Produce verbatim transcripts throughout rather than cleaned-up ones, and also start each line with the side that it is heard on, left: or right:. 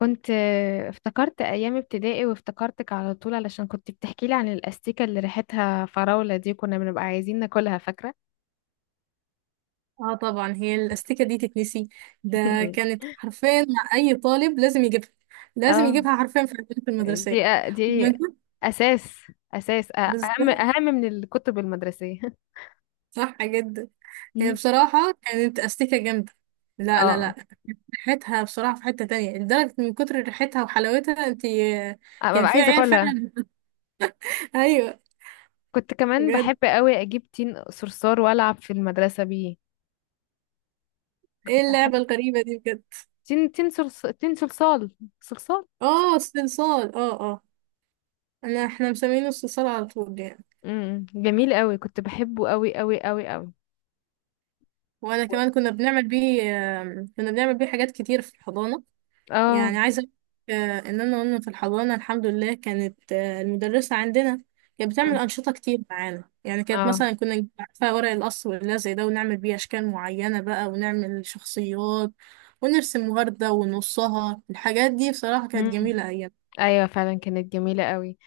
left: كنت آه، افتكرت ايام ابتدائي وافتكرتك على طول علشان كنت بتحكي لي عن الاستيكه اللي ريحتها فراوله دي، كنا بنبقى عايزين ناكلها فاكره.
right: اه طبعا هي الاستيكه دي تتنسي ده كانت حرفيا مع اي طالب لازم يجيبها لازم
left: اه،
right: يجيبها حرفيا في البنك المدرسيه.
left: دي آه، دي
right: ومن كتر-
left: اساس اساس آه، اهم
right: بالظبط،
left: اهم من الكتب المدرسيه.
right: صح جدا. هي
left: مم.
right: بصراحه كانت استيكه جامده. لا لا
left: اه،
right: لا، ريحتها بصراحه في حته تانية لدرجه من كتر ريحتها وحلاوتها انت
left: آه،
right: كان
left: ببقى
right: في
left: عايزه
right: عيال
left: اكلها.
right: فعلا. ايوه،
left: كنت كمان
right: بجد؟
left: بحب قوي اجيب تين صرصار والعب في المدرسه بيه.
right: ايه
left: كنت احب
right: اللعبه الغريبه دي بجد؟
left: تين تين صرص تين صلصال. صلصال.
right: اه استئصال، اه اه انا احنا مسمينه استئصال على طول يعني.
left: امم جميل قوي، كنت بحبه قوي قوي قوي قوي.
right: وانا كمان كنا بنعمل بيه، آم، كنا بنعمل بيه حاجات كتير في الحضانه.
left: اه،
right: يعني عايزة أقولك، آه، إن أنا وأنا في الحضانة الحمد لله كانت، آه، المدرسة عندنا كانت بتعمل أنشطة كتير معانا، يعني كانت
left: اه.
right: مثلا كنا نجيب، عارفة، ورق القص واللزق زي ده ونعمل بيه أشكال معينة بقى ونعمل شخصيات ونرسم وردة ونصها. الحاجات دي بصراحة كانت
left: امم،
right: جميلة أيام.
left: ايوه فعلا كانت جميله قوي.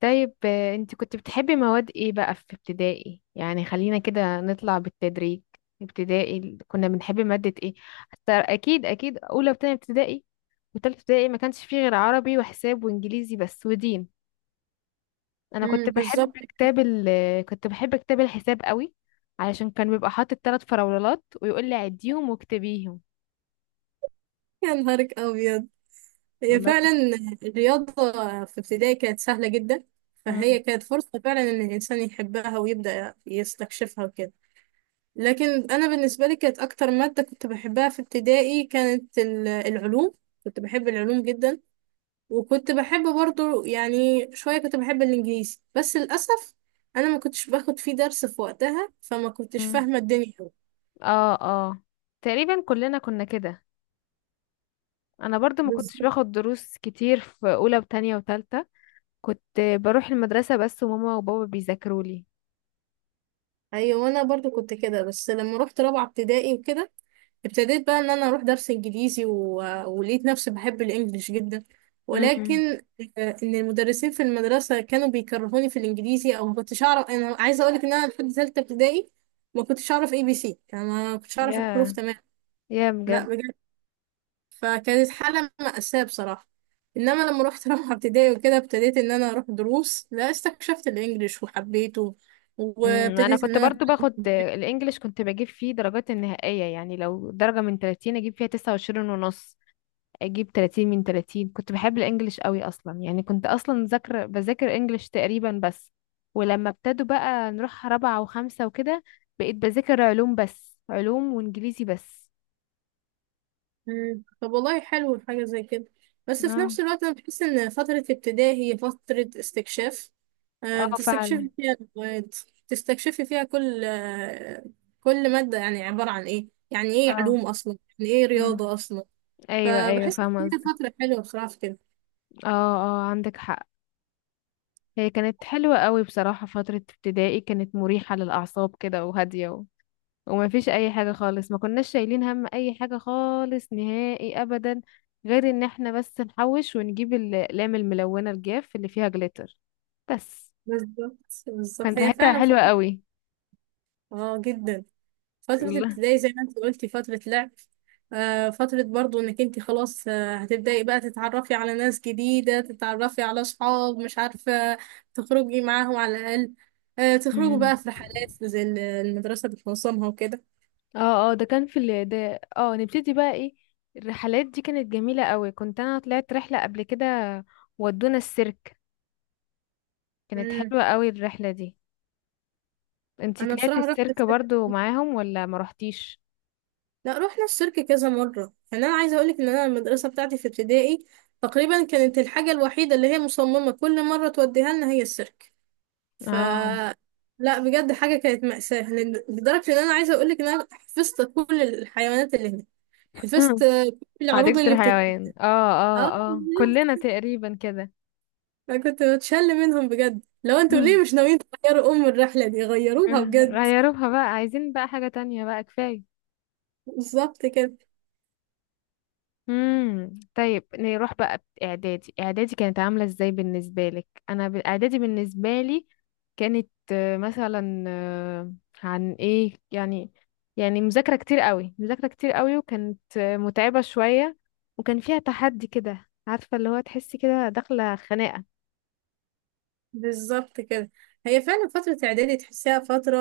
left: طيب، آه، انت كنت بتحبي مواد ايه بقى في ابتدائي؟ يعني خلينا كده نطلع بالتدريج. ابتدائي ال- كنا بنحب ماده ايه؟ حتى اكيد اكيد اولى وتانية ابتدائي وتالتة ابتدائي ما كانش فيه غير عربي وحساب وانجليزي بس ودين. انا
right: امم
left: كنت بحب
right: بالظبط.
left: كتاب ال آه، كنت بحب كتاب الحساب قوي، علشان كان بيبقى حاطط ثلاث فراولات ويقول لي عديهم واكتبيهم.
right: يا نهارك أبيض! هي
left: والله
right: فعلا
left: كنت-
right: الرياضة في ابتدائي كانت سهلة جدا، فهي
left: مم.
right: كانت فرصة فعلا إن الإنسان يحبها ويبدأ يستكشفها وكده. لكن انا بالنسبه لي كانت اكتر ماده كنت بحبها في ابتدائي كانت ال- العلوم. كنت بحب العلوم جدا. وكنت بحب برضو، يعني شويه كنت بحب الانجليزي، بس للاسف انا ما كنتش باخد فيه درس في وقتها فما كنتش
left: مم.
right: فاهمه الدنيا أوي.
left: اه، اه، تقريبا كلنا كنا كده. انا برضو ما كنتش
right: بالظبط.
left: باخد دروس كتير في اولى وتانية وتالتة، كنت بروح المدرسة بس وماما وبابا بيذاكروا لي.
right: ايوه، وانا برضو كنت كده، بس لما رحت رابعه ابتدائي وكده ابتديت بقى ان انا اروح درس انجليزي و... ولقيت نفسي بحب الانجليش جدا.
left: امم.
right: ولكن آه، ان المدرسين في المدرسه كانوا بيكرهوني في الانجليزي، او ما كنتش اعرف. انا عايزه اقول لك ان انا لحد ثالثه ابتدائي ما كنتش اعرف اي بي سي، يعني ما كنتش اعرف الحروف
left: يا،
right: تمام.
left: يا
right: لا
left: بجد.
right: بجد. فكانت حاله مأساة بصراحه. انما لما رحت رابعه ابتدائي وكده ابتديت ان انا اروح دروس، لا استكشفت الانجليش وحبيته،
left: امم، انا
right: وابتديت ان
left: كنت
right: انا
left: برضو باخد
right: أتعلم.
left: الانجليش، كنت بجيب فيه درجات النهائية. يعني لو درجة من ثلاثين اجيب فيها تسع وعشرين ونص، اجيب ثلاثين من ثلاثين. كنت بحب الانجليش قوي اصلا. يعني كنت اصلا ذاكر بذاكر انجليش تقريبا بس. ولما ابتدوا بقى نروح رابعة وخمسة وكده، بقيت بذاكر علوم بس، علوم وانجليزي بس.
right: مم. طب والله حلو حاجة زي كده. بس في
left: اه،
right: نفس الوقت أنا بحس إن فترة ابتدائي هي فترة استكشاف. آه،
left: اه فعلا.
right: بتستكشفي فيها المواد، بتستكشفي فيها كل آه، كل مادة، يعني عبارة عن إيه، يعني إيه
left: اه.
right: علوم أصلا، يعني إيه
left: مم.
right: رياضة أصلا.
left: ايوه، ايوه،
right: فبحس
left: فاهمه
right: إن هي
left: قصدك.
right: فترة حلوة بصراحة في كده.
left: اه، اه، عندك حق. هي كانت حلوه قوي بصراحه. فتره ابتدائي كانت مريحه للاعصاب كده وهاديه، و... وما فيش اي حاجه خالص. ما كناش شايلين هم اي حاجه خالص نهائي ابدا، غير ان احنا بس نحوش ونجيب ال- الاقلام الملونه الجاف اللي فيها جليتر بس.
right: بالظبط بالظبط،
left: كانت
right: هي
left: ريحتها
right: فعلا
left: حلوه
right: فترة
left: قوي.
right: آه جدا. فترة
left: الله.
right: ابتدائي زي ما انت قلتي فترة لعب، آه، فترة برضو انك انت خلاص، آه، هتبدأي بقى تتعرفي على ناس جديدة، تتعرفي على صحاب مش عارفة تخرجي معاهم على الأقل، آه، تخرجوا
left: مم.
right: بقى في رحلات زي ال- المدرسة بتنظمها وكده.
left: اه، اه، ده كان في ال... ده اه نبتدي بقى ايه. الرحلات دي كانت جميلة قوي. كنت انا طلعت رحلة قبل كده، ودونا السيرك. كانت
right: مم.
left: حلوة قوي الرحلة دي. انتي
right: انا
left: طلعتي
right: بصراحة رحت
left: السيرك
right: السيرك-
left: برضو معاهم ولا ما روحتيش؟
right: لا رحنا السيرك كذا مرة. يعني انا عايزة اقولك ان انا المدرسة بتاعتي في ابتدائي تقريبا كانت الحاجة الوحيدة اللي هي مصممة كل مرة توديها لنا هي السيرك. ف
left: اه.
right: لا بجد حاجة كانت مأساة، لأن- لدرجة إن أنا عايزة أقولك إن أنا حفظت كل الحيوانات اللي هناك، حفظت كل العروض
left: حديقة
right: اللي
left: الحيوان.
right: بتتقدم.
left: اه،
right: اه.
left: اه، اه، كلنا تقريبا كده.
right: فكنت بتشل منهم بجد، لو انتوا ليه مش ناويين تغيروا أم الرحلة دي غيروها بجد.
left: غيروها بقى، عايزين بقى حاجة تانية بقى، كفاية.
right: بالظبط كده.
left: امم، طيب، نروح بقى اعدادي. اعدادي كانت عامله ازاي بالنسبه لك؟ انا ب- اعدادي بالنسبه لي كانت آه، مثلا، آه، عن ايه يعني؟ يعني مذاكره كتير قوي، مذاكره كتير قوي، وكانت آه، متعبه شويه، وكان فيها تحدي كده عارفه، اللي هو تحسي كده داخله خناقه.
right: بالظبط كده، هي فعلا فترة إعدادي تحسيها فترة،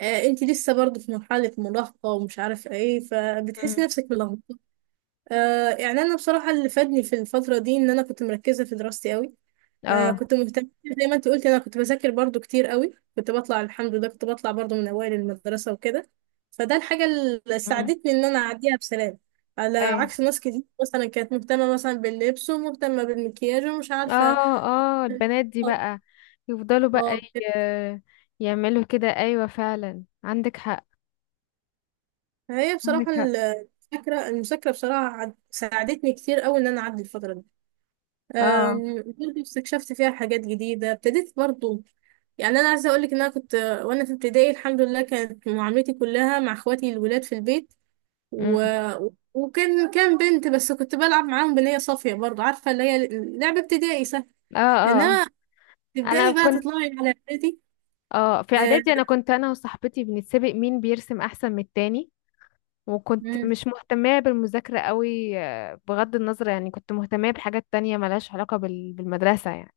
right: آه انت لسه برضه في مرحلة مراهقة ومش عارفة ايه، فبتحسي
left: امم.
right: نفسك ملخبطة. آه يعني أنا بصراحة اللي فادني في الفترة دي إن أنا كنت مركزة في دراستي أوي. آه
left: اه.
right: كنت مهتمة زي ما انت قلت، انا كنت بذاكر برضو كتير قوي، كنت بطلع الحمد لله كنت بطلع برضو من اوائل المدرسة وكده، فده الحاجة اللي
left: امم.
right: ساعدتني ان انا اعديها بسلام، على
left: اي.
right: عكس ناس كتير مثلا كانت مهتمة مثلا باللبس ومهتمة بالمكياج ومش عارفة.
left: اه، اه، البنات دي
right: اه
left: بقى يفضلوا بقى
right: اه.
left: ي- يعملوا كده. ايوه فعلا، عندك حق.
right: هي
left: عندك
right: بصراحة
left: حق.
right: المذاكرة، المذاكرة بصراحة عد- ساعدتني كتير قوي ان انا اعدي الفترة دي.
left: اه.
right: أم، برضه استكشفت فيها حاجات جديدة، ابتديت برضه، يعني أنا عايزة أقولك إن أنا كنت وأنا في ابتدائي الحمد لله كانت معاملتي كلها مع إخواتي الولاد في البيت و...
left: امم.
right: وكان كان بنت بس كنت بلعب معاهم بنية صافية، برضه عارفة اللي هي لعبة ابتدائي سهل.
left: اه، اه.
right: إنما
left: انا
right: تبدأي
left: دايما
right: بقى
left: كنت
right: تطلعي على إعدادي.
left: اه في
right: أه،
left: اعدادي انا كنت انا وصاحبتي بنتسابق مين بيرسم احسن من التاني. وكنت
right: مم،
left: مش مهتمة بالمذاكرة قوي. آه، بغض النظر يعني كنت مهتمة بحاجات تانية ملهاش علاقة بال... بالمدرسة يعني،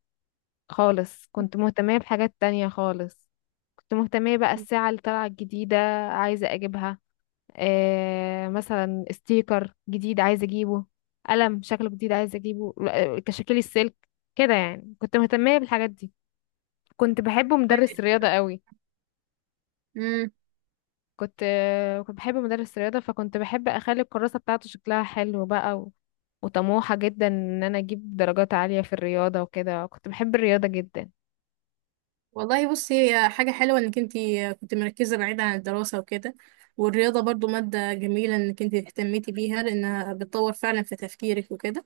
left: خالص. كنت مهتمة بحاجات تانية خالص. كنت مهتمة بقى الساعة اللي طالعة الجديدة، عايزة اجيبها. آه مثلا ستيكر جديد عايزة اجيبه، قلم شكله جديد عايزة اجيبه، آه، تشكيل السلك. كده يعني كنت مهتمة بالحاجات دي. كنت بحب مدرس
right: طيب.
left: رياضة قوي. كنت كنت بحب مدرس رياضة، فكنت بحب اخلي الكراسة بتاعته شكلها حلو بقى، و... وطموحة جدا ان انا اجيب درجات عالية في الرياضة وكده. كنت بحب الرياضة جدا.
right: والله بصي هي حاجة حلوة انك انتي كنت مركزة بعيد عن الدراسة وكده. والرياضة برضو مادة جميلة انك انتي اهتميتي بيها لانها بتطور فعلا في تفكيرك وكده.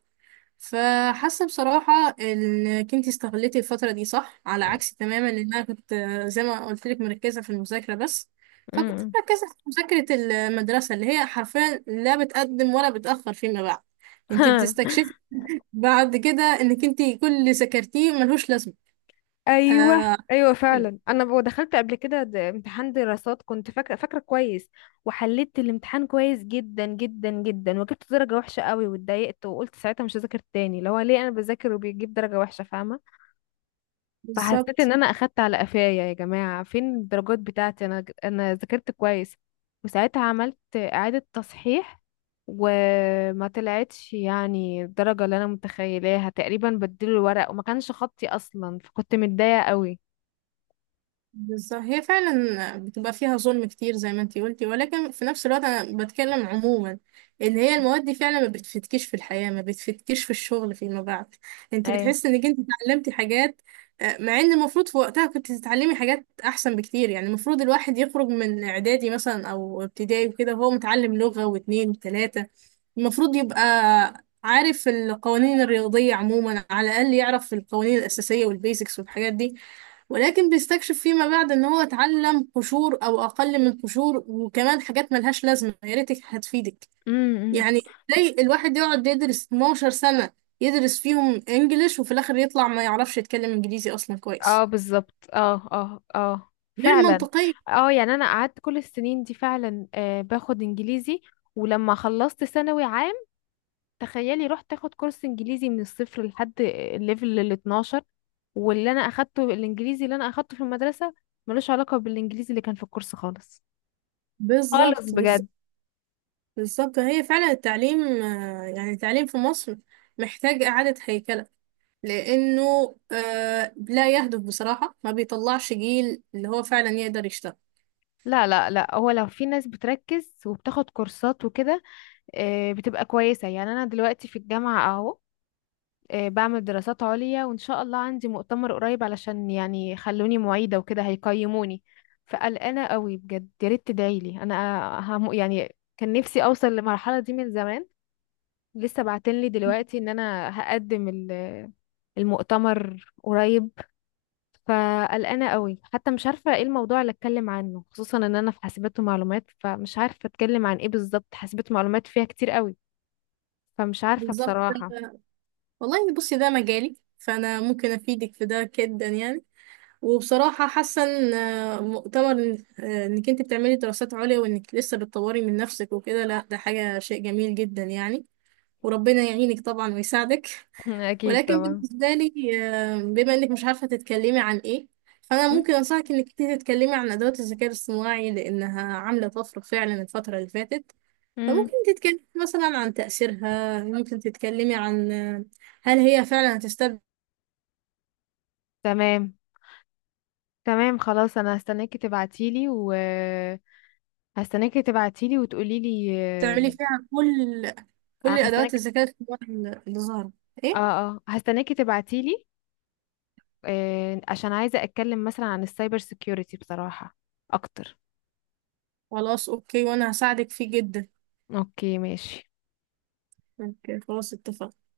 right: فحاسة بصراحة انك انتي استغلتي الفترة دي صح، على عكس تماما ان انا كنت زي ما قلت لك مركزة في المذاكرة بس، فكنت
left: امم.
right: مركزة في مذاكرة المدرسة اللي هي حرفيا لا بتقدم ولا بتأخر فيما بعد. انتي بتستكشفي بعد كده انك انتي كل اللي ذاكرتيه ملهوش لازمة.
left: ايوه،
right: آه
left: ايوه فعلا. انا ب- دخلت قبل كده د- امتحان دراسات كنت فاكره، فاكره كويس. وحليت الامتحان كويس جدا جدا جدا، وجبت درجه وحشه قوي، واتضايقت وقلت ساعتها مش هذاكر تاني. اللي هو ليه انا بذاكر وبيجيب درجه وحشه، فاهمه؟ فحسيت ان
right: بالظبط
left: انا اخدت على قفايا. يا جماعه فين الدرجات بتاعتي، انا انا ذاكرت كويس. وساعتها عملت اعاده تصحيح، وما طلعتش يعني الدرجه اللي انا متخيلاها تقريبا. بدلوا الورق وما كانش خطي اصلا، فكنت متضايقه قوي.
right: بالظبط، هي فعلا بتبقى فيها ظلم كتير زي ما انتي قلتي، ولكن في نفس الوقت انا بتكلم عموما ان هي المواد دي فعلا ما بتفتكيش في الحياة، ما بتفتكيش في الشغل فيما بعد. انتي
left: ايه.
right: بتحسي انك انتي اتعلمتي حاجات، آه، مع ان المفروض في وقتها كنت تتعلمي حاجات احسن بكتير. يعني المفروض الواحد يخرج من اعدادي مثلا او ابتدائي وكده وهو متعلم لغة واتنين وتلاتة، المفروض يبقى عارف القوانين الرياضية عموما، على الأقل يعرف القوانين الأساسية والبيزكس والحاجات دي. ولكن بيستكشف فيما بعد ان هو اتعلم قشور او اقل من قشور، وكمان حاجات ملهاش لازمه يا ريتك هتفيدك.
left: امم.
right: يعني زي الواحد يقعد يدرس اثنا عشر سنه، يدرس فيهم انجليش وفي الاخر يطلع ما يعرفش يتكلم انجليزي اصلا
left: اه،
right: كويس.
left: بالظبط، اه، اه، اه،
right: غير
left: فعلا.
right: منطقيه.
left: اه، يعني انا قعدت كل السنين دي فعلا آه باخد انجليزي. ولما خلصت ثانوي عام، تخيلي رحت اخد كورس انجليزي من الصفر لحد الليفل ال اثنا عشر، واللي انا اخدته الانجليزي اللي انا اخدته في المدرسة ملوش علاقة بالانجليزي اللي كان في الكورس خالص. خالص
right: بالظبط
left: بجد.
right: بالظبط. بالظبط هي فعلا التعليم، آه، يعني التعليم في مصر محتاج اعاده هيكله، لانه، آه، لا يهدف بصراحه، ما بيطلعش جيل اللي هو فعلا يقدر يشتغل.
left: لا، لا، لا، هو لو في ناس بتركز وبتاخد كورسات وكده آه، بتبقى كويسة. يعني انا دلوقتي في الجامعة اهو آه، بعمل دراسات عليا، وان شاء الله عندي مؤتمر قريب علشان يعني خلوني معيدة وكده هيقيموني. فقلقانة قوي بجد، يا ريت تدعيلي. انا هم يعني كان نفسي اوصل للمرحلة دي من زمان. لسه بعتنلي دلوقتي ان انا هقدم ال- المؤتمر قريب. فقلقانه قوي، حتى مش عارفه ايه الموضوع اللي اتكلم عنه، خصوصا ان انا في حاسبات ومعلومات، فمش عارفه اتكلم عن ايه بالظبط. حاسبات ومعلومات فيها كتير قوي، فمش عارفه
right: بالظبط.
left: بصراحه.
right: والله بصي ده مجالي فانا ممكن افيدك في ده جدا يعني. وبصراحة حاسة ان، آه، مؤتمر إن- آه، انك انت بتعملي دراسات عليا وانك لسه بتطوري من نفسك وكده، لا ده حاجة شيء جميل جدا يعني. وربنا يعينك طبعا ويساعدك.
left: اكيد
right: ولكن
left: طبعا.
right: بالنسبة لي، آه، بما انك مش عارفة تتكلمي عن ايه، فانا
left: م-
right: ممكن انصحك انك انت تتكلمي عن ادوات الذكاء الاصطناعي لانها عاملة طفرة فعلا الفترة اللي فاتت.
left: م.
right: فممكن تتكلمي مثلا عن تأثيرها، ممكن تتكلمي عن، آه، هل هي فعلا هتستبدل.
left: تمام، تمام، خلاص انا هستناكي تبعتيلي. و هستناكي تبعتيلي وتقوليلي.
right: تعملي فيها كل
left: آه،
right: كل الأدوات
left: هستناك.
right: الذكاء الاصطناعي اللي ظهرت. إيه؟
left: اه، اه، هستناكي تبعتيلي. آه، عشان عايزة أتكلم مثلا عن السايبر سيكيورتي بصراحة أكتر.
right: خلاص أوكي، وأنا هساعدك فيه جدا.
left: أوكي ماشي.
right: أوكي خلاص اتفقنا.